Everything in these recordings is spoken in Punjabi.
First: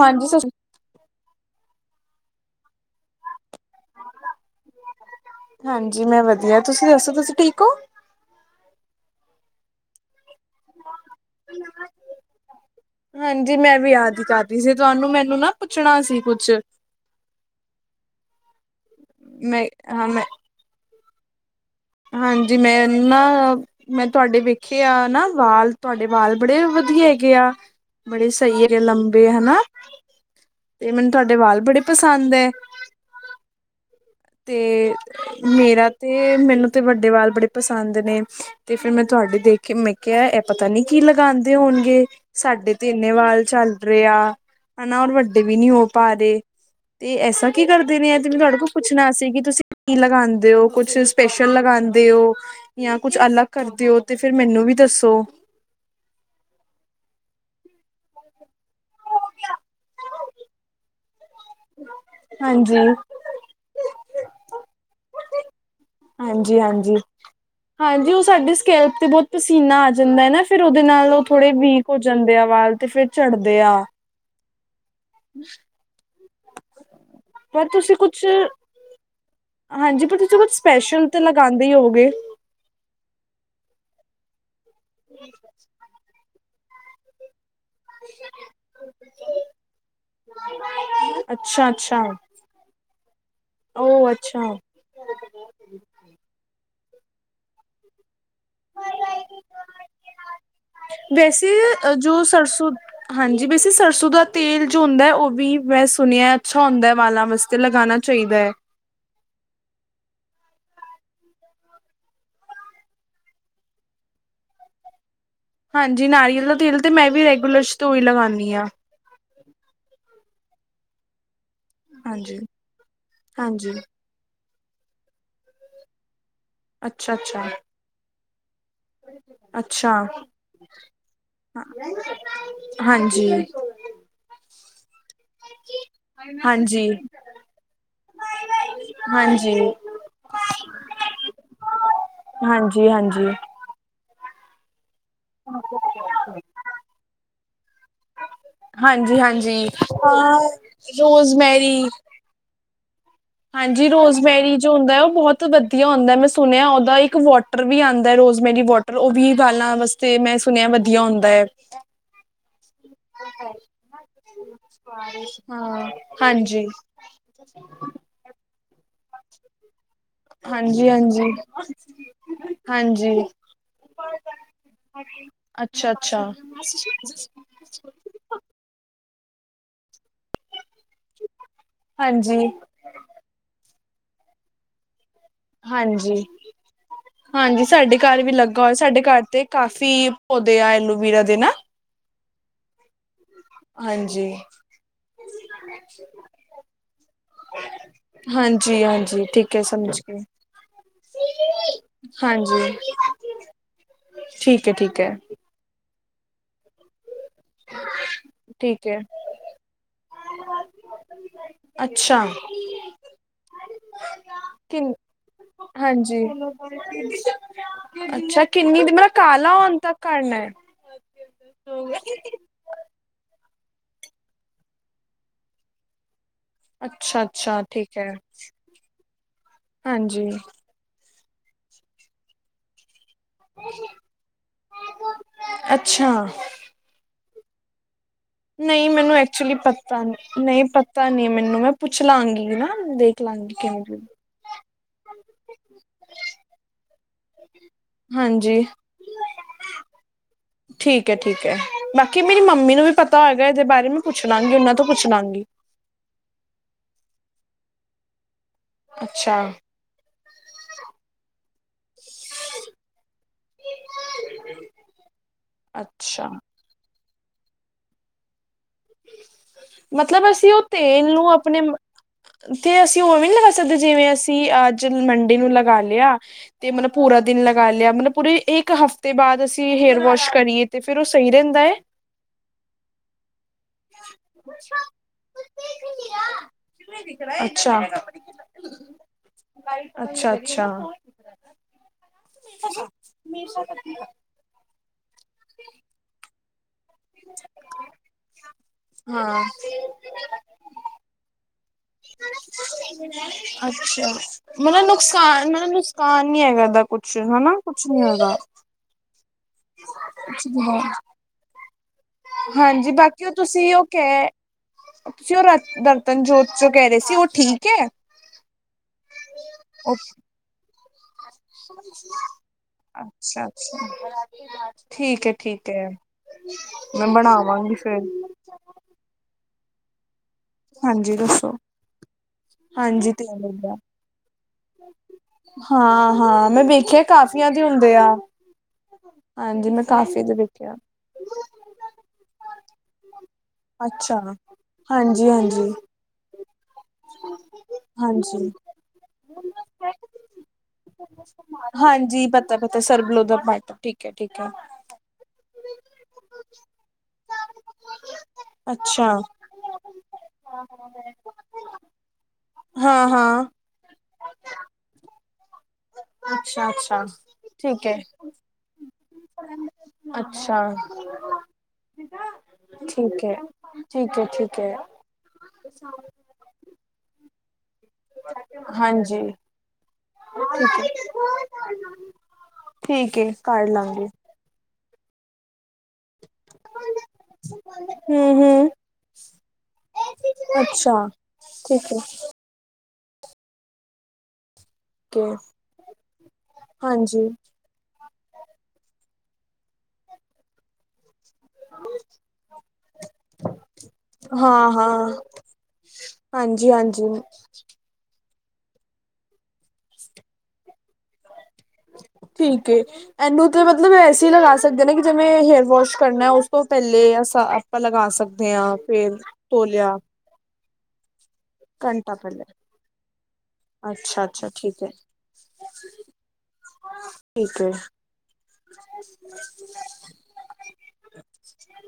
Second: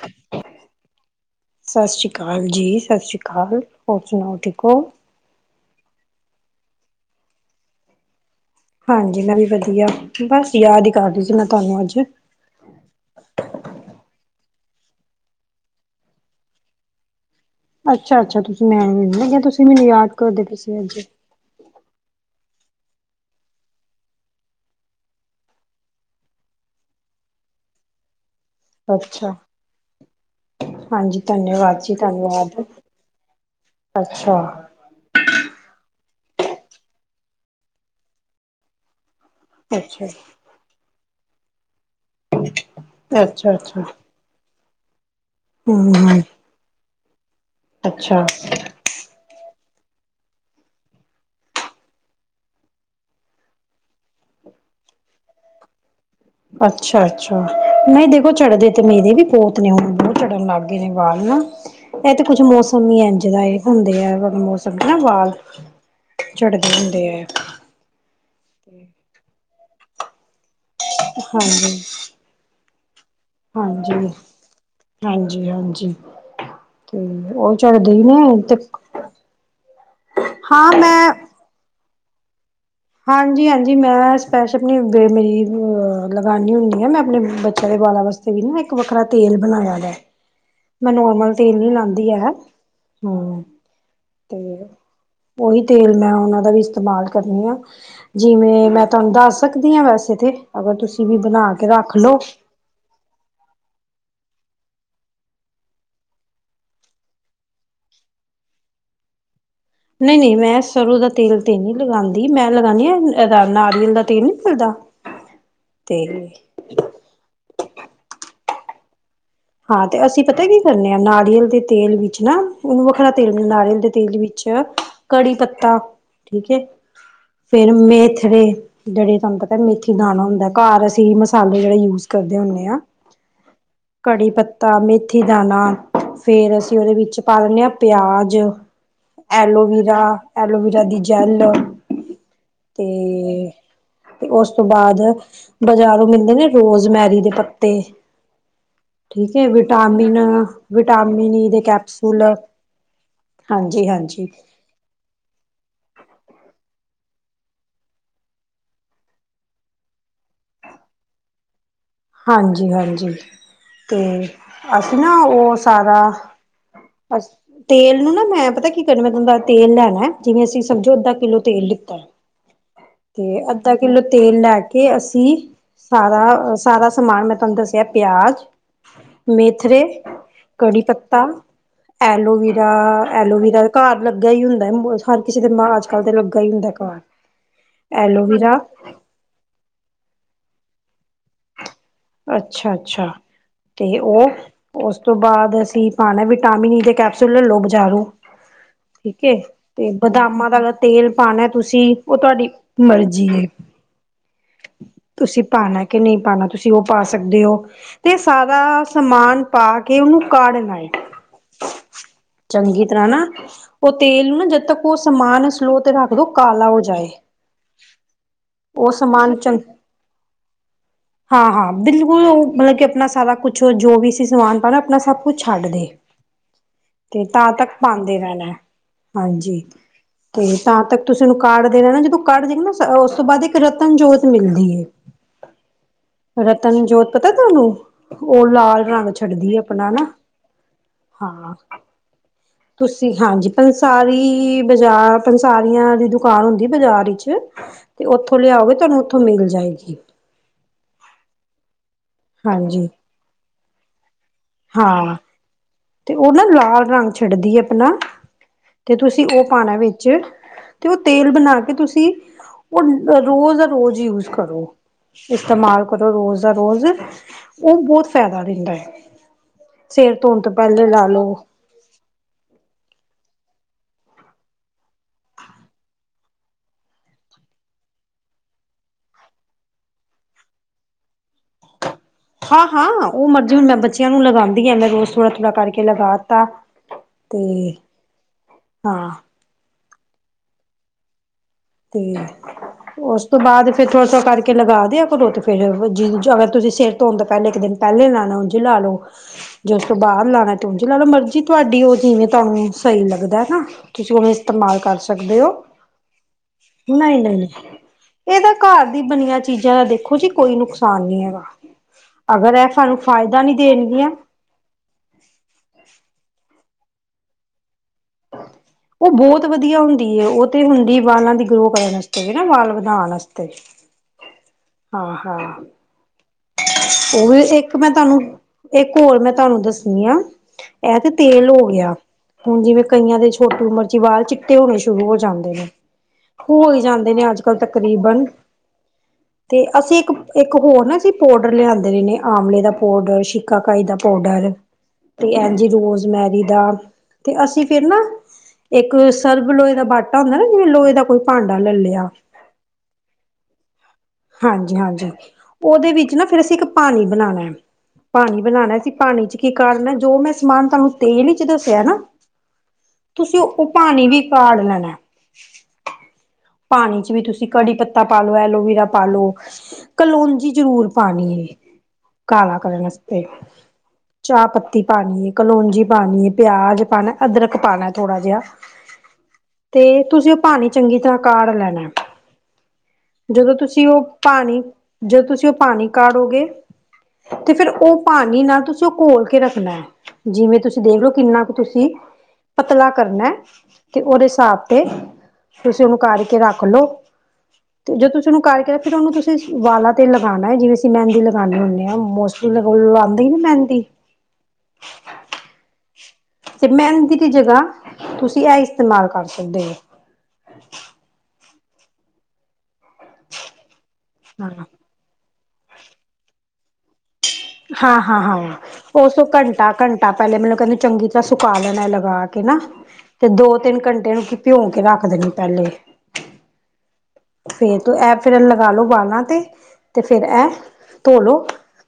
ਹਾਂਜੀ। ਸਤਿ ਸਤਿ ਸ਼੍ਰੀ ਅਕਾਲ ਜੀ, ਸਤਿ ਸ਼੍ਰੀ ਅਕਾਲ। ਹੋਰ ਸੁਣਾਓ ਠੀਕ ਹੋ। ਹਾਂਜੀ ਮੈਂ ਵਧੀਆ ਤੁਸੀਂ ਦੱਸੋ ਤੁਸੀਂ ਠੀਕ ਹੋ। ਹਾਂਜੀ ਮੈਂ ਵੀ ਵਧੀਆ। ਬਸ ਯਾਦ ਹੀ ਕਰਦੀ ਸੀ। ਮੈਂ ਤੁਹਾਨੂੰ ਅੱਜ ਹਾਂਜੀ ਮੈਂ ਵੀ ਯਾਦ ਹੀ ਕਰ ਸੀ ਤੁਹਾਨੂੰ ਮੈਨੂੰ ਨਾ ਪੁੱਛਣਾ ਸੀ। ਕੁਛ ਅੱਛਾ ਅੱਛਾ ਤੁਸੀਂ ਮੈਂ ਵੀ ਮੈਂ ਤੁਸੀਂ ਮੈਨੂੰ ਹਾਂ ਯਾਦ ਮੈਂ ਕਰਦੇ ਪੇ ਸੀਅੱਜ [unintelligible] ਹਾਂਜੀ ।ਮੈਂ ਨਾ ਮੈਂ ਤੁਹਾਡੇ ਵੇਖੇ ਆ ਨਾ ਵਾਲ ਤੁਹਾਡੇ ਵਾਲ ਬੜੇ ਵਧੀਆ ਹੈਗੇ ਆ ।ਬੜੇ ਸਹੀ ਹੈ ਲੰਬੇ ਅੱਛਾ, ਹਨਾ ਤੇ ਮੈਨੂੰ ਹਾਂਜੀ ਤੁਹਾਡੇ ਵਾਲ ਧੰਨਵਾਦ ਬੜੇ ਜੀ ਪਸੰਦ ਹੈ। ਧੰਨਵਾਦ, ਅੱਛਾ। ਤੇ ਮੇਰਾ। ਤੇ ਮੈਨੂੰ ਤੇ ਵੱਡੇ ਵਾਲ ਬੜੇ ਪਸੰਦ ਨੇ ਤੇ ਫਿਰ ਮੈਂ ਤੁਹਾਡੇ ਦੇਖ ਕੇ ਮੈਂ ਅੱਛਾ, ਕਿਹਾ ਇਹ ਪਤਾ ਨੀ ਕੀ ਲਗਾਉ ਲਗਦੈ ਹੋਣਗੇ। ਸਾਡੇ ਤਿੰਨੇ ਵ ਚੱਲ ਅੱਛਾ-ਅੱਛਾ, ਰਿ ਆ ਹ ਨਾਰ ਵਡਡੀ ਡੇ ਵੀ ਨਹੀਂੀ ਹੋ ਹੂੰ ਪਾ ਰਹੇ। ਅਤੇ ਐਸਾ ਕੀ ਕਰਦੇ ਨੇ ਅੱਛਾ। ਇਹੀ ਤੁਹਾਡੇ ਕੋਲ ਪੁੱਛਣਾ ਸੀ ਕਿ ਤੁਸੀਂ ਕੀ ਲਗਾਉਦੇ ਹੋ ਕੁਛ ਸਪੈਸ਼ਲ ਲਗਾਉਦੇ ਹੋ ਜਾਂ ਕੁਛ ਅਲੱਗ ਕਰਦੇ ਹੋ। ਤੇ ਫਿਰ ਮੈਨੂੰ ਵੀ ਦੱਸੋ। ਅੱਛਾ ਅੱਛਾ। ਨਹੀਂ ਦੇਖੋ ਚੜਦੇ ਤੇ ਮੇਰੇ ਵੀ ਪੋਤ ਨੇ ਹੁਣ ਬਹੁ ਚੜ੍ਹਨ ਲੱਗ ਗਏ ਨੇ ਵਾਲ ਨਾ। ਇਹ ਤੇ ਕੁੱਛ ਹਾਂਜੀ ਮੌਸਮ ਹੀ ਇੰ ਜਦਾ ਇਹ ਹੁੰਦੇ ਆ। ਮੌਸਮ ਨਾ ਬਆ ਹਾਂਜੀ, ਹਾਂਜੀ ਹਾਂਜੀ ਉਹ ਸਾਡੇ ਸਕੇਲ ਤੇ ਬਹੁਤ ਪਸੀਨਾ ਆ ਜਾਂਦਾ ਹੈ ਨਾ ਫੇਿਰ ਉਹਦੇ ਨਾਲ ਉਹ ਥੋੜੇ ਵੀਕ ਹੋ ਜਾਂਦੇ ਆ ਵਾਜ਼। ਤੇ ਫੇਿਰ। ਹਾਂਜੀ। ਹਾਂਜੀ ਹਾਂਜੀ। ਪਰ ਤੁਸੀਂ ਕੁਛ ਤੇ ਹਾਂਜੀ ਪਰ ਤੁਸੀਂ ਕੁਛ ਹਾਂ ਸਪੈਸ਼ਲ ਤੇ ਲਗਾਉਂਦੇ ਹੀ ਹੋਗੇ। ਹਾਂਜੀ, ਹਾਂਜੀ। ਮੈਂ ਸਪੈ ਆਪਣੀੇ ਮੇਰੀ ਲਗਾਉੀ ਹੁੰਦੀ ਆ ਮੈਂ ਆਪਣੇ ਬੱਚੇ ਵਾਲਾਂ ਵਾਸਤੇ ਵੀ ਨਾ ਇੱਕ ਵੱਖਰਾ ਤੇਲ ਬਣਾਇਆ ਹੈ ਮੈਂ ਨੋਰਮਲ ਤੇਲ ਅੱਛਾ ਨੀ ਅੱਛਾ ਲਾਂਦੀ ਹੈ ਉਹ ਅੱਛਾ ਤੇ ਉਹੀ ਤੇਲ ਮੈਂ ਉਹਨਾਂ ਦਾ ਵੀ ਇਸਤੇਮਾਲ ਕਰੀ ਹਾਂ। ਜਿਵੇਂ ਮੈਂ ਤੁਹਾਨੂੰ ਦੱਸ ਸਕਦੀ ਹਾਂ ਵੈਸੇ ਤੇ ਅਗਰ ਤੁਸੀਂ ਵੀ ਬਣਾ ਵੈਸੇ ਕੇ ਅ, ਰੱਖ ਲਓ। ਜੋ ਸਰਸੋਂ ਹਾਂਜੀ ਵੈਸੇ ਸਰਸੋਂ ਦਾ ਤੇਲ ਜੋ ਹੁੰਦਾ ਹੈ ।ਉਹ ਵੀ ਮੈਂ ਸੁਣਿਆ ਅੱਛਾ ਹੁੰਦਾ ਵਾਲਾਂ ਵਾਸਤੇ ਲਗਾਉਣਾ ਚਾਹੀਦਾ ਹੈ। ਨਹੀਂ ਨਹੀਂ ਮੈਂ ਸਰ੍ਹੋਂ ਦਾ ਤੇਲ ਤੇ ਨਹੀ ਲਗਾਉਂਦੀ ਮੈਂ ਲਗਾਉਂਦੀ ਹਾਂ ਇਹਦਾ ਨਾਰੀਅਲ ਦਾ ਤੇਲ ਨਹੀ ਮਿਲਦਾ। ਹਾਂਜੀ। ਤੇ ਨਾਰੀਅਲ ਦਾ ਤੇਲ ਤੇ ਮੈਂ ਵੀ ਰੈਗੂਲਰ ਤੋਂ ਹੀ ਲਗਾਉਂਦੀ ਹਾਂ। ਹਾਂ ਤੇ ਅਸੀਂ ਪਤਾ ਕੀ ਕਰਨੇ ਆਾਂ ਨਾਰੀਅਲ ਦੀ ਤੇਲ ਵਿੱਚ ਨਾ ਹਾਂਜੀ ਉਹਨੂੰ ਵੱਖਰਾ ਤੇਲ ਮ ਹਾਂਜੀ ਨਾਰੀਅਲ ਦੇ ਤੇਲ ਵਿੱਚ ਕੜੀ ਪੱਤਾ ਠੀਕ ਹੈ ਅੱਛਾ ਅੱਛਾ ਫੇਰ ਮੇਥਰੇ ਜਿਹੜੇ ਤੁਹਾਨੂੰ ਪਤਾ ਮੇਥੀ ਅੱਛਾ ਦਾਣਾ ਹੁੰਦਾ ਘਰ ਅਸੀਂ ਮਸਾਲੇ ਜਿਹੜੇ ਯੂਜ ਕਰਦੇ ਹੁੰਨੇ ਹਾਂ ਹਾਂਜੀ ਕੜੀ ਪੱਤਾ ਮੇਥੀ ਦਾਣਾ ਫੇਰ ਅਸੀਂ ਹਾਂਜੀ ਉਹਦੇ ਵਿੱਚ ਪਾ ਲੈਂਦੇ ਹਾਂ ਪਿਆਜ਼ ਹਾਂਜੀ ਐਲੋਵੀਰਾ ਐਲੋਵੀਰਾ ਦੀ ਜੈੱਲ ਹਾਂਜੀ ਹਾਂਜੀ ਤੇ ਹਾਂਜੀ ਤੇ ਉਸ ਤੋਂ ਬਾਅਦ ਬਾਜ਼ਾਰੋਂ ਮਿਲਦੇ ਨੇ ਰੋਜ਼ਮੈਰੀ ਦੇ ਪੱਤੇ ਠੀਕ ਹਾਂਜੀ ਹਾਂ ਵਿਟਾਮਿਨ-ਵਿਟਾਮਿਨ ਈ ਦੇ ਰੋਜ਼ਮੈਰੀ ਕੈਪਸੂਲ ਹਾਂਜੀ ਰੋਜ਼ਮੈਰੀ ਜੋ ਹੁੰਦਾ ਹੈ ਉਹ ਬਹੁਤ ਵਧੀਆ ਹੁੰਦਾ ਮੈਂ ਸੁਣਿਆ ਉਹਦਾ ਇੱਕ ਇੱਕ ਵਾਟਰ ਵੀ ਆਉਂਦਾ ਹੈ ਰੋਜ਼ਮੇਰੀ ਵਾਟਰ ਉਹ ਵੀ ਵਾਲਾਂ ਵਾਸਤੇ ਮੈਂ ਸੁਣਿਆ ਵਧੀਆ ਹੁੰਦਾ ਹੈ ਹਾਂਜੀ-ਹਾਂਜੀ ਤੇ ਅਸੀਂ ਨਾ ਉਹ ਹਾਂ ਸਾਰਾ ਹਾਂਜੀ ਅ ਤੇਲ ਨੂੰ ਨਾ ਮੈਂ ਪਤਾ ਕੀ ਕਰੀ ਮੈ ਦਸ ਦੀਆ ਤੇਲ ਲੈਣੈ ਜਿਵੇ ਅਸੀਂ ਹਾਂਜੀ ਸਮਝੋ ਅੱਧਾ ਹਾਂਜੀ ਕਿੱਲੋ ਤੇਲ ਲਿੱਤਾ ਹਾਂਜੀ ਤੇ ਅੱਧਾ ਕਿੱਲੋ ਤੇਲ ਲੈ ਕੇ ਅਸੀਂ ਅੱਛਾ ਅੱਛਾ ਸਾਰਾ ਸਾਰਾ ਸਮਾਨ ਮੈਂ ਤੁਹਾਨੂੰ ਦੱਸਿਆ ਪਿਆਜ ਮੇਥਰੇ ਕੜੀ ਪਤਾ ਹਾਂਜੀ ਐਲੋਵੀਰਾ-ਐਲੋਵੀਰਾ ਘਰ ਲੱਗਾ ਹੀ ਹੁੰਦਾ ਮੋਸਲੀ ਹਾਂਜੀ-ਹਾਂਜੀ ਸਾਡੇ ਘਰ ਵੀ ਐਲੋਵੀਰਾ ਲੱਗਾ ਹੋਰ ਸਾਡੇ ਘਰ ਤੇ ਕਾਫੀ ਪੋਦੇ ਤੇ ਆ ਔਲੋਵੀਰਾ ਦੇ ਨਾ ਅੱਛਾ-ਅੱਛਾ ਤੇ ਹਾਂਜੀ, ਉਹ ਉਸ ਤੋਂ ਬਾਅਦ ਅਸੀਂ ਪਾਣਾ ਵਿਟਾਮਿਨ ਈ ਦੇ ਕੈਪਸੂਲ ਲੋ ਬਾਜ਼ਾਰੋਂ ਹਾਂਜੀ, ਠੀਕ ਹਾਂਜੀ ਏ ਹੈ ਤੇ ਸਮਝ ਗਈ। ਬਦਾਮਾਂ ਦਾ ਤੇਲ ਪਾਣਾ ਤੁਸੀਂ ਉਹ ਤੁਹਾਡੀ ਹਾਂਜੀ, ਮਰਜ਼ੀ ਏ, ਠੀਕ ਹੈ, ਠੀਕ ਹੈ, ਤੁਸੀਂ ਪਾਣਾ ਨਹੀਂ ਪਾਉਣਾ ਤੁਸੀਂ ਸੀ ਉਹ ਪਾਸ ਦੇਹੋ ਤੇ ਸਾਰਾ ਠੀਕ ਹੈ, ਸਮਾਨ ਪਾ ਕੇ ਉਹਨੂੰ ਕਾੜਨਾ ਅੱਛਾ। ਚੰਗੀ ਤਰ੍ਹਾਂ ਨਾ ਉਹ ਤੇਲ ਨੂੰ ਨਾ ਜਦ ਤੱਕ ਕਿਨ ਉਹ ਸਮਾਨ ਸਲੋਅ ਤੇ ਰੱਖ ਹਾਂਜੀ। ਦੋ ਕਾਲਾ ਹੋ ਜਾਏ ਅੱਛਾ ਕਿੰਨੀ ਉਹ ਦੀ ਮਤਲਬ ਸਮਾਨ ਕਾਲਾ ਚੰਗੀ ਹੋਣ ਤੱਕ ਕਰਨਾ ਹੈ। ਹਾਂ-ਹਾਂ ਬਿਲਕੁਲ ਉਹ ਮਤਲਬ ਕਿ ਆਪਣਾ ਸ ਸਾਰਾ ਕੁਛ ਜੋ ਵੀ ਸੀਂ ਸਮਾਨ ਪਾਣਾ ਆਪਣਾ ਸਭ ਕੁਛ ਛੱਡ ਦੇ ਅੱਛਾ, ਤੇ ਤਾਂ ਅੱਛਾ ਤੱਕ ਠੀਕ ਹੈ, ਪਾਉਦੇ ਰਹਿਣਾ ਹਾਂਜੀ ਹਾਂਜੀ, ਤੇ ਤਾਂ ਤੱਕ ਤੁਸੀਂ ਉਹਨੂੰ ਕਾਰਡ ਦੇਣਾ ਨਾ ਜਦੋਂ ਕਾਰਡ ਦੇਖਗੇ ਨਾ ਤੋਂ ਬਾਅਦ ਇੱਕ ਰਤਨ ਜੋਤ ਮਿਲਦੀ ਹੈ ਅੱਛਾ। ਰਤਨ ਜੋਤ ਪਤਾ ਤੁਹਾਨੂੰ ਉਹ ਲਾਲ ਨਹੀਂ ਰੰਗ ਮੈਨੂੰ ਛੱਡਦੀ ਐਕਚੁਲੀ ਹੇ ਆਪਣਾ ਪਤਾ ਨਾ, ਨਹੀਂ ਪਤਾ ਨਹੀਂ ਹਾਂ ਮੈਨੂੰ ਮੈਂ ਪੁੱਛ ਲਾਂਗੀ ਨਾ ਤੁਸੀਂ ਦੇਖ ਹਾਂਜੀ ਲਾਂਗੀ ਕਿਵੇਂ ਪੰਸਾਰੀ ਬਾਜ਼ਾਰ ਪੰਸਾਰੀਆਂ ਦੀ ਦੁਕਾਨ ਹੁੰਦੀ ਬਾਜ਼ਾਰ ਵਿੱਚ, [inaudible] ਤੇ ਉੱਥੋਂ ਹਾਂਜੀ। ਲਿਆਓਗੇ ਤੁਹਾਨੂੰ ਉੱਥੋਂ ਮਿਲ ਜਾਏਗੀ। ਠੀਕੇ ਠੀਕ ਹੈ। ਬਾਕੀ ਮੇਰੀ ਮੰਮੀ ਨੂੰ ਹਾਂਜੀ ਵੀ ਪਤਾ ਹੋਏਗਾ ਇਹਦੇ ਬਾਰੇ । ਹਾਂ ਤੇ ਉਹ ਨਾ ਲਾਲ ਰੰਗ ਛੱਡਦੀ ਹੈ ਆਪਣਾ। ਤੇ ਤੁਸੀਂ ਅੱਛਾ ਉਹ ਪਾਉਣਾ ਵਿੱਚ ਤੇ ਉਹ ਤੇਲ ਬਣਾ ਕੇ ਤੁਸੀਂ ਉਹ ਰੋਜ਼ ਦਾ ਰੋਜ਼ ਯੂਜ ਕਰੋ, ਇਸਤੇਮਾਲ ਕਰੋ ਅੱਛਾ ਰੋਜ਼ ਦਾ ਰੋਜ਼ । ਉਹ ਬਹੁਤ ਫਾਇਦਾ ਦਿੰਦਾ ਹੈ। ਸਿਰ ਮਤਲਬ ਧੋਣ ਅਸੀਂ ਤੋਂ ਉਹ ਪਹਿਲੇ ਲਾ ਤੇਲ ਨੂੰ ਲੋ। ਆਪਣੇ ਤੇ ਅਸੀਂ ਉਹ ਵੀ ਲਗਾ । ਜਿਵੇਂ ਅਸੀਂ ਅੱਜ ਮੰਡੇ ਨੂੰ ਲਗਾ ਲਿਆ ਤੇ ਮਤਲਬ ਪੂਰਾ ਦਿਨ ਲਗਾ ਲਿਆ । ਮਤਲਬ ਪੂਰੇ ਇੱਕ ਹਫ਼ਤੇ ਬਾਅਦ ਅਸੀਂ ਹੇਅਰ ਵਾਸ਼ ਕਰੀਏ ਤੇ ਫਿਰ ਉਹ ਸਹੀ ਰਹਿੰਦਾ ਹੈ। ਹਾਂ ਹਾਂ ਉਹ ਮਰ ਹੁਣ ਮੈਂ ਬੱਚਿਆਂ ਨੂੰ ਲਗਾਉਂਦੀ ਹਾਂ ਮੈਂ ਰੋਜ਼ ਥੋੜਾ ਥੋੜ੍ਹਾ ਕਰਕੇ ਲਗਾਤਾ ਤੇ ਅੱਛਾ ਹਾਂ। ਅੱਛਾ ਅੱਛਾ । ਤੇ ਉਸ ਤੋਂ ਬਾਅਦ ਫੇਰ ਥੋੜਾ ਥੋ ਕਰਕੇ ਲਗਾ [inaudible] ਧੌਣ ਤੋ ਪਹਿਲੇ ਇੱਕ ਦਿਨ ਪਹਿਲੇ ਲਾਣਾ ਉਂਝੀ ਲਾ ਲਓ ਹਾਂ ਜੇ ਉਸ ਤੋਂ ਬਾਅਦ ਲਾਣਾ ਤੇ ਉਂਝੀ ਲਾ ਲਓ ਮਰਜ਼ੀ ਤੁਹਾਡੀ ਉਹ ਜਿਵੇਂ ਤੁਹਾਨੂੰ ਸਹੀ ਲੱਗਦਾ ਹੈ ਨਾ ਅੱਛਾ ਤੁਸੀਂ ਉਵੇਂ ਇਸਤੇਮਾਲ ਮਤਲਬ ਕਰ ਸਕਦੇ ਨੁਕਸਾਨ ਹੋ। ਮਤਲਬ ਨੁਕਸਾਨ ਨੀ ਹੈਗਾ ਇਹਦਾ ਕੁਛ ਨਹੀਂ ਨਹੀਂ ਹਨਾ ਕੁਛ ਨੀ ਹੈਗਾ ਇਹ ਤਾਂ ਘਰ ਦੀ ਬਣੀਆਂ। ਚੀਜ਼ਾਂ ਦਾ ਦੇਖੋ ਜੀ ਕੋਈ ਨੁਕਸਾਨ ਨੀ ਹੈਗਾ। ਅਗਰ ਇਹ ਹਾਂਜੀ ਸਾਨੂੰ ਬਾਕੀ ਉਹ ਫਾਇਦਾ ਨਹੀਂ ਤੁਸੀਂ ਉਹ ਦੇਣਗੀਆਂ ਕਹਿ ਤੁਸੀਂ ਉਹ ਰਤ ਬਰਤਨ ਜੋਤ । ਜੋ ਕਹਿ ਰਹੇ ਸੀ ਉਹ ਠੀਕ ਹੈ। ਉਹ ਬਹੁਤ ਵਧੀਆ ਹੁੰਦੀ ਹੈ ਉਹ ਤੇ ਹੁੰਦਾ । ਵਧਾਉਣ ਅੱਛਾ ਵਾਸਤੇ ਅੱਛਾ ਹਾਂ ਠੀਕ ਹੈ ਹਾਂ ਠੀਕ ਹੈ । ਉਹ ਵੀ ਇੱਕ ਮੈਂ ਤੁਹਾਨੂੰ ਇੱਕ ਹੋਰ ਮੈਂ ਤੁਹਾਨੂੰ ਦੱਸ । [inaudible] ਇਹ ਤੇ ਹਾਂਜੀ ਤੇਲ ਦੱਸੋ ਹੋ ਗਿਆ ਹੁਣ ਜਿਵੇਂ ਹਾਂਜੀ ਕਈਆਂ ਦੇ ਤੇਲ ਛੋਟੀ ਦਾ ਉਮਰ ਚ ਵਾਲ ਚਿੱਟੇ ਹੋਣੇ ਸ਼ੁਰੂ ਹੋ ਜਾਂਦੇ ਨੇ। ਹਾਂ ਹਾਂ ਹੋ ਮੈਂ ਹੀ ਵੇਖਿਆ ਜਾਂਦੇ ਨੇ ਅੱਜ ਕਾਫੀਆਂ ਕੱਲ੍ਹ ਦੇ ਹੁੰਦੇ ਆ ਤਕਰੀਬਨ । ਤੇ ਹਾਂਜੀ ਮੈਂ ਅਸੀਂ ਇੱਕ ਕਾਫੀ ਦੇ ਇੱਕ ਵੇਖਿਆ ਹੋਰ ਨਾ ਜੀ । ਪੋਡਰ ਲਿਆਂਂਦੇ ਰਹੇ ਨੇ ਆਵਲੇ ਦਾ । ਪੋਡਰ ਸ਼ਿ । ਸਿਕਾਕਾਈ ਦਾ ਅੱਛਾ ਪਾਊਡਰ ਹਾਂਜੀ ਤੇ ਐੰਜੀ ਹਾਂਜੀ ਰੋਜ਼ਮੈਰੀ ਦਾ ਤੇ ਅਸੀਂ ਫੇਰ ਨਾ ਹਾਂਜੀ ਇੱਕ ਸਰਬ ਲੋਹੇ ਦਾ ਬਾਟਾ ਹੁੰਦਾ ਨਾ ਜਿਵੇਂ ਲੋਹੇ ਦਾ ਕੋਈ ਭਾਂਡਾ ਲੈ ਲਿਆ। ਹਾਂਜੀ ਦਾ ਪਾਟ ਠੀਕ ਹੈ ਠੀਕ ਹੈ। ਹਾਂਜੀ ਹਾਂਜੀ ਉਹਦੇ ਵਿੱਚ ਨਾ ਫਿਰ ਅਸੀਂ ਇੱਕ ਪਾਣੀ ਬਣਾਉਣਾ ਹੈ। ਪਾਣੀ । ਬਣਾਣਾ ਸੀ ਅੱਛਾ। ਪਾਣੀ ਚ ਕੀ ਕਾੜਨਾ ਹੈ ਜੋ ਮੈਂ ਸਮਾਨ ਤੁਹਾਨੂੰ ਤੇਲ ਵਿਚ ਦੱਸਿਆ ਨਾ ਹਾਂ ਤੁਸੀਂ ਹਾਂ। ਉਹ ਪਾਣੀ ਵੀ ਕਾੜ ਲੈਣਾ । ਅੱਛਾ ਪਾਣੀ ਅੱਛਾ ਚ ਵੀ ਤੁਸੀਂ ਕੜੀ ਠੀਕ ਹੈ। ਪੱਤਾ ਪਾ ਲੋਓ ਐਲੋਵਰਾ ਪਾਲੋ ਕਲੋਂਜੀ ਅੱਛਾ। ਜਰੂਰ ਪਾਣੀ ਹੈ ਕਾਲਾ ਕਰਨ ਵਾਸਤੇ ਠੀਕ ਹੈ ਠੀਕ ਹੈ ਚਾਹ ਠੀਕ ਹੈ ਪੱਤੀ ਪਾਣੀ ਹੈ ਕਲੋਂਜੀ ਪਾਣੀ ਹੈ ਪਿਆਜ ਪਾਣਾ ਅਦੱਰਕ ਪਾਉਣਾ ਥੋੜਾ ਜਿਹਾ ਹਾਂਜੀ ਤੇ ਤੁਸੀਂ ਉਹ ਪਾਣੀ ਚੰਗੀ ਤਰ੍ਹਾਂ ਕਾਢ ਲੈਣਾ ਠੀਕ ਹੈ ਜਦੋਂ ਕਰ ਤੁਸੀਂ ਉਹ ਲਾਂਗੇ ਪਾਣੀ ਜਦੋਂ ਤੁਸੀਂ ਉਹ ਪਾਣੀ ਕੜੋਗੇ ਤੇ ਫੇਿਰ ਉਹ ਹੂੰ ਪਾਣੀ ਨਾਲ ਹੂੰ ਤੁਸੀਂ ਉਹ ਘੋਲ ਕੇ ਰੱਖਣਾ ਹੈ ਜਿਵੇਂ ਤੁਸੀਂ ਅੱਛਾ ਦੇਖਲਓ ਕਿੰਨਾ ਕੁ ਤੁਸੀਂ ਠੀਕ ਹੈ ਪਤਲਾ ਕਰਨਾ ਤੇ ਉਹਦੇ ਹਿਸਾਬ ਨਾਲ ਤੇ ਠੀਕ ਹੈ ਤੁਸੀਂ ਉਹਨੂੰ ਕਢ ਕੇ ਰੱਖ ਲਓ ਹਾਂਜੀ ਜਦੋਂ ਤੁਸੀੂੰ ਕਰਕੇ ਫਿਰ ਉਹਨੂੰ ਤੁਸੀਂ ਵਾਲਾ ਤੇ ਲਗਾਉਣਾ ਜਿਵੇਂ ਅਸੀਂ ਮਹਿੰਦੀ ਲਗਾਉਂਦੇ ਹੁੰਦੇ ਹਾਂ ਮੌੋਸ ਲਗਾਉਂਦੇ ਹੀ ਨਾ ਮਹਿੰਦੀ ਹਾਂ ਹਾਂ ਤੇ ਹਾਂਜੀ ਹਾਂਜੀ ਮਹਿੰਦੀ ਦੀ ਜਗ੍ਹਾ ਤੁਸੀਂ ਇਹ ਇਸਤੇਮਾਲ ਕਰ ਸਕਦੇ ਹੋ ਠੀਕ ਇਹਨੂੰ ਤੇ ਮਤਲਬ ਐਸੀੇ ਹਾਂ। ਲਗਾ ਸਕਦੇ ਨੇ ਕਿ ਜਿਵੇਂ ਮੈਂ ਹੇਅਰ ਵਾਸ਼ ਕਰਨਾ ਉਸ ਤੋਂ ਪਹਿਲੇ ਆਪਾਂ ਹਾਂ ਲਗਾ ਹਾਂ ਸਕਦੇ ਹਾਂ ਉਸ ਫੇਰ ਤੋਂ ਧੋ ਘੰਟਾ ਲਿਆ ਘੰਟਾ ਪਹਿਲੇ ਮੇਨੂੰ ਕਹਿੰਦੇ ਚੰਗੀ ਸੁਕਾ ਲੈਣਾ ਘੰਟਾ ਲਗਾ ਕੇ ਪਹਿਲੇ ਨਾ ਤੇ ਦੋ ਤਿੰਨ ਘੰਟੇ ਨੂੰ ਅੱਛਾ ਕਿ ਅੱਛਾ ਭਿਉ ਕੇ ਠੀਕ ਰੱਖ ਦੇਣੀ ਪਹਿਲੇ ਹਾਂ ਫੇਰ ਇਹ ਫੇਿਰ ਲਗਾ ਲੋ ਬਾਲਾਂ ਤੇ ਤੇ ਫਿਰ ਇਹ ਧੋਲੋ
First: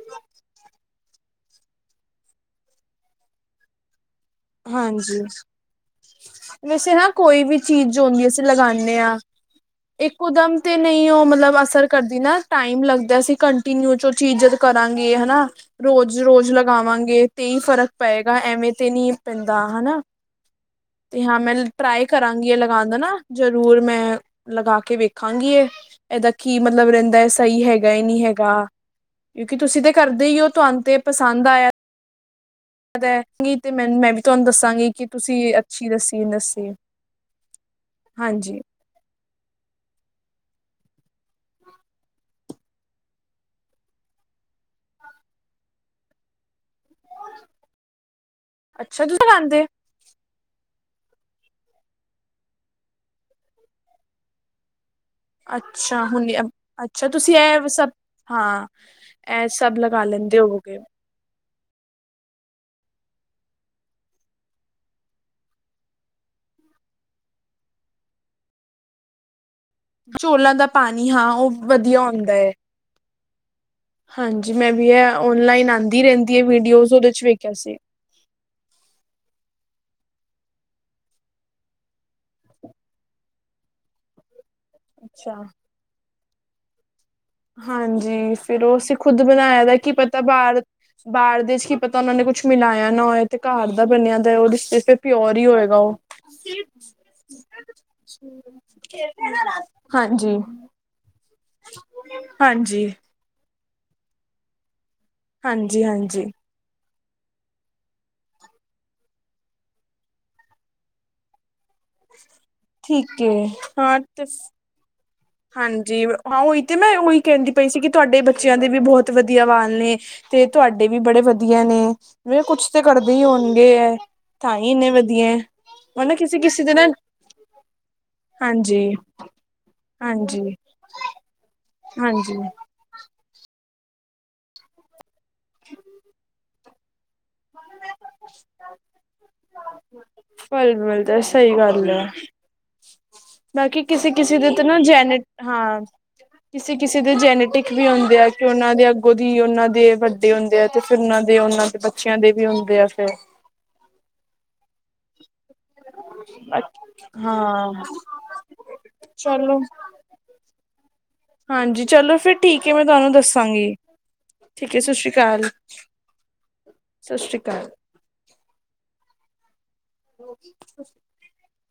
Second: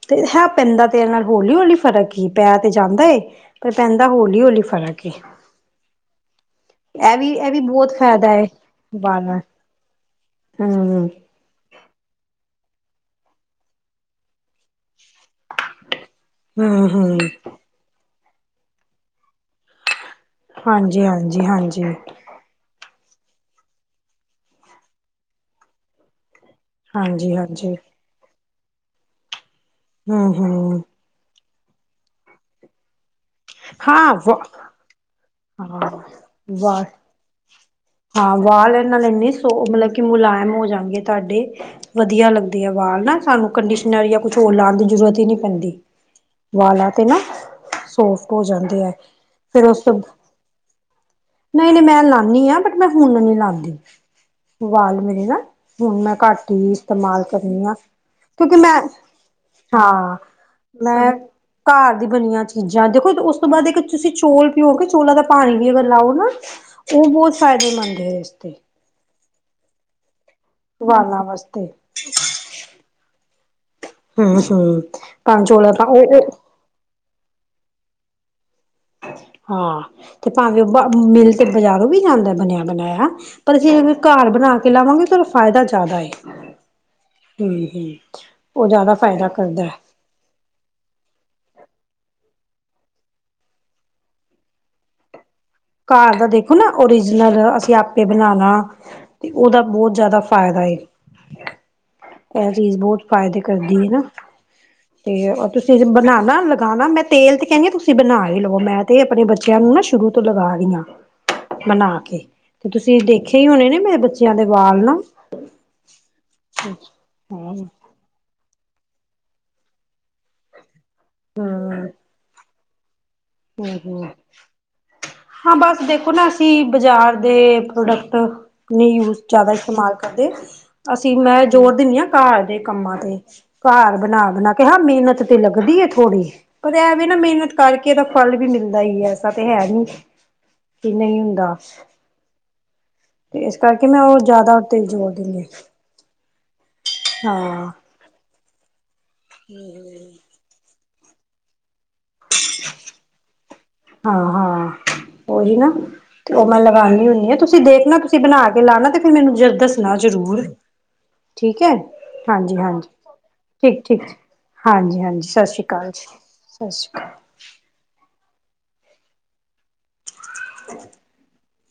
ਤੇ ਹੈ ਪੈਂਦਾ ਤੇਰੇ ਨਾਲ ਹੌਲੀ ਹੌਲੀ ਫਰਕ ਹੀ ਪੈ ਤੇ ਜਾਂਦਾ ਏ ਪਰ ਪੈਂਦਾ ਹੌਲੀ ਹੌਲੀ ਫ਼ਰਕ ਏ ਹਾਂਜੀ ਵੈਸੇ ਨਾ ਇਹ ਕੋਈ ਇਹ ਵੀ ਬਹੁਤ ਚੀਜ਼ ਜੋ ਹੁੰਦੀ ਫ਼ਾਇਦਾ ਅਸੀਂ ਏ ਲਗਾਉਂਦੇ ਹਾਂ ਵਾਲਾਂ ਇੱਕ ਇਕਦਮ ਹੂੰ ਤੇ ਨਹੀਂ ਉਹ ਹੂੰ ਮਤਲਬ ਅਸਰ ਕਰਦੀ ਨਾ ਟਾਈਮ ਲੱਗਦਾ ਸੀ ਕੰਟੀਨਿਊ ਚ ਉਹ ਚ ਇੱਜ਼ਤ ਕਰਾਂ ਹਨਾ ਰੋਜ਼ ਰੋਜ਼ ਹੂੰ ਲਗਾਵਾਂਗੇ ਤੇਈ ਫਰਕ ਪਏਗਾ ਐਵੇਂ ਤੇ ਨਹੀਂੀ ਪੈਂਦਾ ਹਨਾ ਹਾਂਜੀ ਤੇ ਹਾਂ ਹਾਂਜੀ ਮੈਂ ਹਾਂਜੀ ਟਰਾਈ ਕਰਾਂਗੀ ਇਹ ਲਗਾਉਣ ਦਾ ਨਾ ਜ਼ਰੂਰ ਮੈਂ ਲਗਾ ਕੇ ਵੇਖਾਂਗੀ ਇਹ ਇਹਦਾ ਕੀ ਮਤਲਬ ਰਹਿੰਦਾ ਹੈਏ ਹਾਂਜੀ ਸਹੀ ਹਾਂਜੀ ਹੈਗਾ ਨਹੀਂ ਹੈਗਾ [unintelligible] ਜਾਂ ਕਿਉਂਕਿ ਤੁਸੀਂ ਤੇ ਕਰਦੇ ਹੂੰ ਹੀ ਹੋ ਤੁਹਾਨੂੰ ਹੂੰ ਤੇ ਪਸੰਦ ਹੁੰਦਾ ਏ [unintelligible] ਹਾਂ ਵਾ ਤੁਹਾਨੂੰ ਦੱਸਾਂਗੀ ਕਿ ਤੁਸੀਂ ਅੱਛੀ ਹਾਂ ਦੱਸੀ ਦੱਸੀ ਵਾਲ ਹਾਂ ਹਾਂਜੀ ਵਾਲ ਇਹ ਨਾਲ ਇੰਨੀ ਸੋਫ ਮਤਲਬ ਕਿ ਮੁਲਾਇਮ ਹੋ ਜਾਂਣਗੇ ਤੁਹਾਡੇ ਵਧੀਆ ਲੱਗਦੇ ਆ ਵਾਲ ਨਾ ਸਾਨੂੰ ਕੰਡੀਸ਼ਨਰ ਜਾਂ ਕੁਛ ਹੋਰ ਲਾਉਣ ਦੀ ਜ਼ਰੂਰਤ ਹੀ ਨਹੀਂ ਪੈਂਦੀ ਵਾਲਾ ਤੇ ਨਾ ਸੋਫਟ ਹੋ ਜਾਂਦੇ ਹੈ ਅੱਛਾ ਤੁਸੀਂ ਲਗਾਉਂਦੇ ਫੇਰ ਉਸ ਨਹੀਂ ਨਹੀਂ ਮੈਂ ਲਾਣੀ ਹਾਂ ਬਟ ਮੈਂ ਹੁਣ ਨਹੀਂ ਲਾਂਦੀ ਵਾਲ ਮੇਰੇ ਨਾ ਅੱਛਾ ਮੈਂ ਹੁਣ ਘੱਟ ਹੀ ਅੱਛਾ ਇਸਤੇਮਾਲ ਤੁਸੀਂ ਕਰਨੀ ਇਹ ਆ ਸਭ ਕਿਉਂਕਿ ਹਾਂ ਮੈਂ ਇਹ ਸਭ ਲਗਾ ਹਾਂ ਲੈਂਦੇ ਹੋਵੋਗੇ ਮੈਂ ਘਰ ਦੀ ਬਣੀਆਂ ਚ ਚੀਜ਼ਾਂ ਦੇਖੋ ਉਸ ਤੋਂ ਬਾਅਦ ਇੱਕ ਤੁਸੀਂ ਚੋਲ ਪਿਓ ਕਿ ਚੋਲਾਂ ਦਾ ਪਾਣੀ ਵੀ ਅਗਰ ਲਾਓ ਨਾ ਉਹ ਬਹੁਤ ਫਾਇਦੇਮੰਦ ਹੈ ਇਸ ਤੇ ਚੋਲਾਂ ਦਾ ਪਾਣੀ ਵਾਲਾਂ ਹਾਂ ਉਹ ਵਾਸਤੇ ਵਧੀਆ ਹੁੰਦਾ ਏ ਹਮ ਹਾਂਜੀ ਮੈਂ ਹਮ ਵੀ ਆ ਭਾਵੇਂ ਓਨਲਾਈਨ ਚੌਲਾਂ ਆਉਂਦੀ ਉਹ ਰਹਿੰਦੀ ਆ ਵੀਡੀਓਜ਼ ਉਹਦੇ ਵੇਖਿਆ ਸੀ ਹਾਂ ਤੇ ਭਾਵੇਂ ਉਹ ਬਾ ਮਿਲ ਤੇ ਬਾਜ਼ਾਰੋਂ ਵੀ ਜਾਂਦਾ ਬਣਿਆ ਬਣਾਇਆ ਪਰ ਅਸੀਂ ਫਿਰ ਘਰ ਬਣਾ ਕੇ ਕੇ ਲਾਵਾਂਗੇ ਤਾਂ ਉਦਾ ਅੱਛਾ ਫਾਇਦਾ ਜ਼ਿਆਦਾ ਏ ਹਾਂਜੀ ਫਿਰ ਉਹ ਜ਼ਿਆਦਾ ਅਸੀਂ ਖੁਦ ਫਾਇਦਾ ਕਰਦਾ ਬਣਾਇਆ ਹੈ। ਦਾ ਕੀ ਪਤਾ ਬਾਹਰ ਬਾਹਰ ਦੇ ਚ ਕੀ ਪਤਾ ਉਹਨਾਂ ਨੇ ਕੁਛ ਮਿਲਾਇਆ ਨਾ ਹੋਇਆ ਤੇ ਘਰ ਦਾ ਬਣਿਆ ਦਾ ਉਹ [unintelligible] ਪਿਓਰ ਹੀ ਹੋਏਗਾ ਉਹ ਘਰ ਦਾ ਦੇਖੋ ਨਾ ਓਰੀਜਨਲ ਅਸੀਂ ਆਪੇ ਬਣਾਉਣਾ ਤੇ ਉਹਦਾ ਬਹੁਤ ਜ਼ਿਆਦਾ ਹਾਂਜੀ ਫਾਇਦਾ ਏ [inaudible] ਇਹ ਚੀਜ਼ ਹਾਂਜੀ ਬਹੁਤ ਫਾਇਦੇ ਕਰਦੀ ਹੈ ਨਾ ਤੇ ਤੁਸੀਂ ਹਾਂਜੀ ਹਜੇ ਹਾਂਜੀ ਬਣਾਣਾ ਲਗਾਣਾ ਮੈਂ ਤੇਲ ਤੇ ਕਹਿੰਦੀ ਆ ਤੁਸੀਂ ਬਣਾ ਹੀ ਲਓ ਮੈਂ ਤੇ ਆਪਣੇ ਬੱਚਿਆਂ ਨੂੰ ਨਾ ਸ਼ੁਰੂ ਤੋਂ ਲਗਾ ਰਹੀ ਆ ਬਣਾ ਕੇ ਤੇ ਤੁਸੀਂ ਠੀਕ ਦੇਖੇ ਹੀ ਏ ਹੋਣੇ ਨੇ ਮੇਰੇ ਹਾਂ ਤੇ ਬੱਚਿਆਂ ਦੇ ਵਾਲ ਨਾ ਹਾਂਜੀ ਹਾਂ ਉਹੀ ਤੇ ਮੈਂ ਕਹਿੰਦੀ ਹਮ ਪਈ ਸੀ ਕਿ ਤੁਹਾਡੇ ਬੱਚਿਆਂ ਦੇ ਵੀ ਬਹੁਤ ਵਧੀਆ ਵਾਲ ਨੇ ਤੇ ਤੁਹਾਡੇ ਵੀ ਬੜੇ ਵਧੀਆ ਨੇ ਹਮ ਮੈਂ ਕੁੱਛ ਇੰਨੇ ਵਧੀਆ ਹੈ ਹਾਂ ਬਸ ਉਹ ਦੇਖੋ ਨਾ ਕਿਸੇ ਕਿਸੇ ਅਸੀਂ ਦੇ ਨਾ ਬਜ਼ਾਰ ਦੇ ਪ੍ਰੋਡਕਟ ਹਾਂਜੀ ਨੀ ਯੂਜ ਜ਼ਿਆਦਾ ਇਸਤੇਮਾਲ ਕਰਦੇ ਹਾਂਜੀ ਅਸੀਂ ਮੈਂ ਦੇਨੀ ਆ ਹਾਂਜੀ ਘਰ ਦੇ ਕੰਮਾਂ ਤੇ ਘਰ ਬਣਾ- ਬਣਾ ਕੇ, ਹਾਂ ਮਿਹਨਤ ਤੇ ਲੱਗਦੀ ਏ ਥੋੜ੍ਹੀ। ਪਰ ਐਵੇਂ ਨਾ ਮਿਹਨਤ ਕਰਕੇ ਤਾਂ ਫਲ ਵੀ ਮਿਲਦਾ ਹੀ, ਐਸਾ ਤੇ ਹੈ ਨੀ ਕਿ ਬਿਲਕੁਲ ਨਹੀਂ ਤਾਂ ਹੁੰਦਾ। ਸਹੀ ਗੱਲ ਹੈ ਇਸ ਬਾਕੀ ਕਰਕੇ ਮੈਂ ਕਿਸੇ- ਉਹ ਕਿਸੇ ਦੇ ਜ਼ਿਆਦਾ ਤਾਂ ਨਾ ਉੱਤੇ ਜ਼ੋਰ ਜੈਨੇ, ਦਿੰਦੀ ਹਾਂ ਕਿਸੇ- ਕਿਸੇ ਦੇ ਹਾਂ ਜੈਨੇਟਿਕ ਵੀ ਹੁੰਦੇ ਆ। ਉਹਨਾ ਦੇ ਅੱਗੇ ਦੀ ਉਹਨਾਂ ਦੇ ਵੱਡੇ ਹੁੰਦੇ ਆ। ਤੇ ਫਿਰ ਉਹਨਾਂ ਦੇ ਉਹਨਾਂ ਦੇ ਬ ਬੱਚਿਆਂ ਦੇ ਵੀ ਹੁੰਦੇ ਆ ਫਿਰ। ਹਾਂ-ਹਾਂ। ਉਹੀ ਨਾ, ਤੇ ਉਹ ਮੈਂ ਲਗਾਨੀ ਹੁਨੀ ਆਂ, ਤੁਸੀਂ ਹਾਂ ਦੇਖਣਾ ਤੁਸੀਂ ਬਣਾ ਕੇ ਲਾਣਾ ਤੇ ਫਿਰ ਮੈਨੂੰ ਚਲੋ ਦੱਸਣਾ ਜ਼ਰੂਰ ਠੀਕ ਹੈ, ਹਾਂਜੀ ਚਲੋ ਫਿਰ ਹਾਂਜੀ- ਠੀਕ ਹੈ ਮੈਂ ਹਾਂਜੀ, ਤੁਹਾਨੂੰ ਦੱਸਾਂਗੀ ਠੀਕ- ਠੀਕ, ਠੀਕ ਹੈ ਹਾਂਜੀ- ਸ਼੍ਰੀ ਹਾਂਜੀ ਸਤਿ ਸ੍ਰੀ ਅਕਾਲ ਜੀ, ਸਤ ਸ਼੍ਰੀ ਅਕਾਲ। [unintelligible]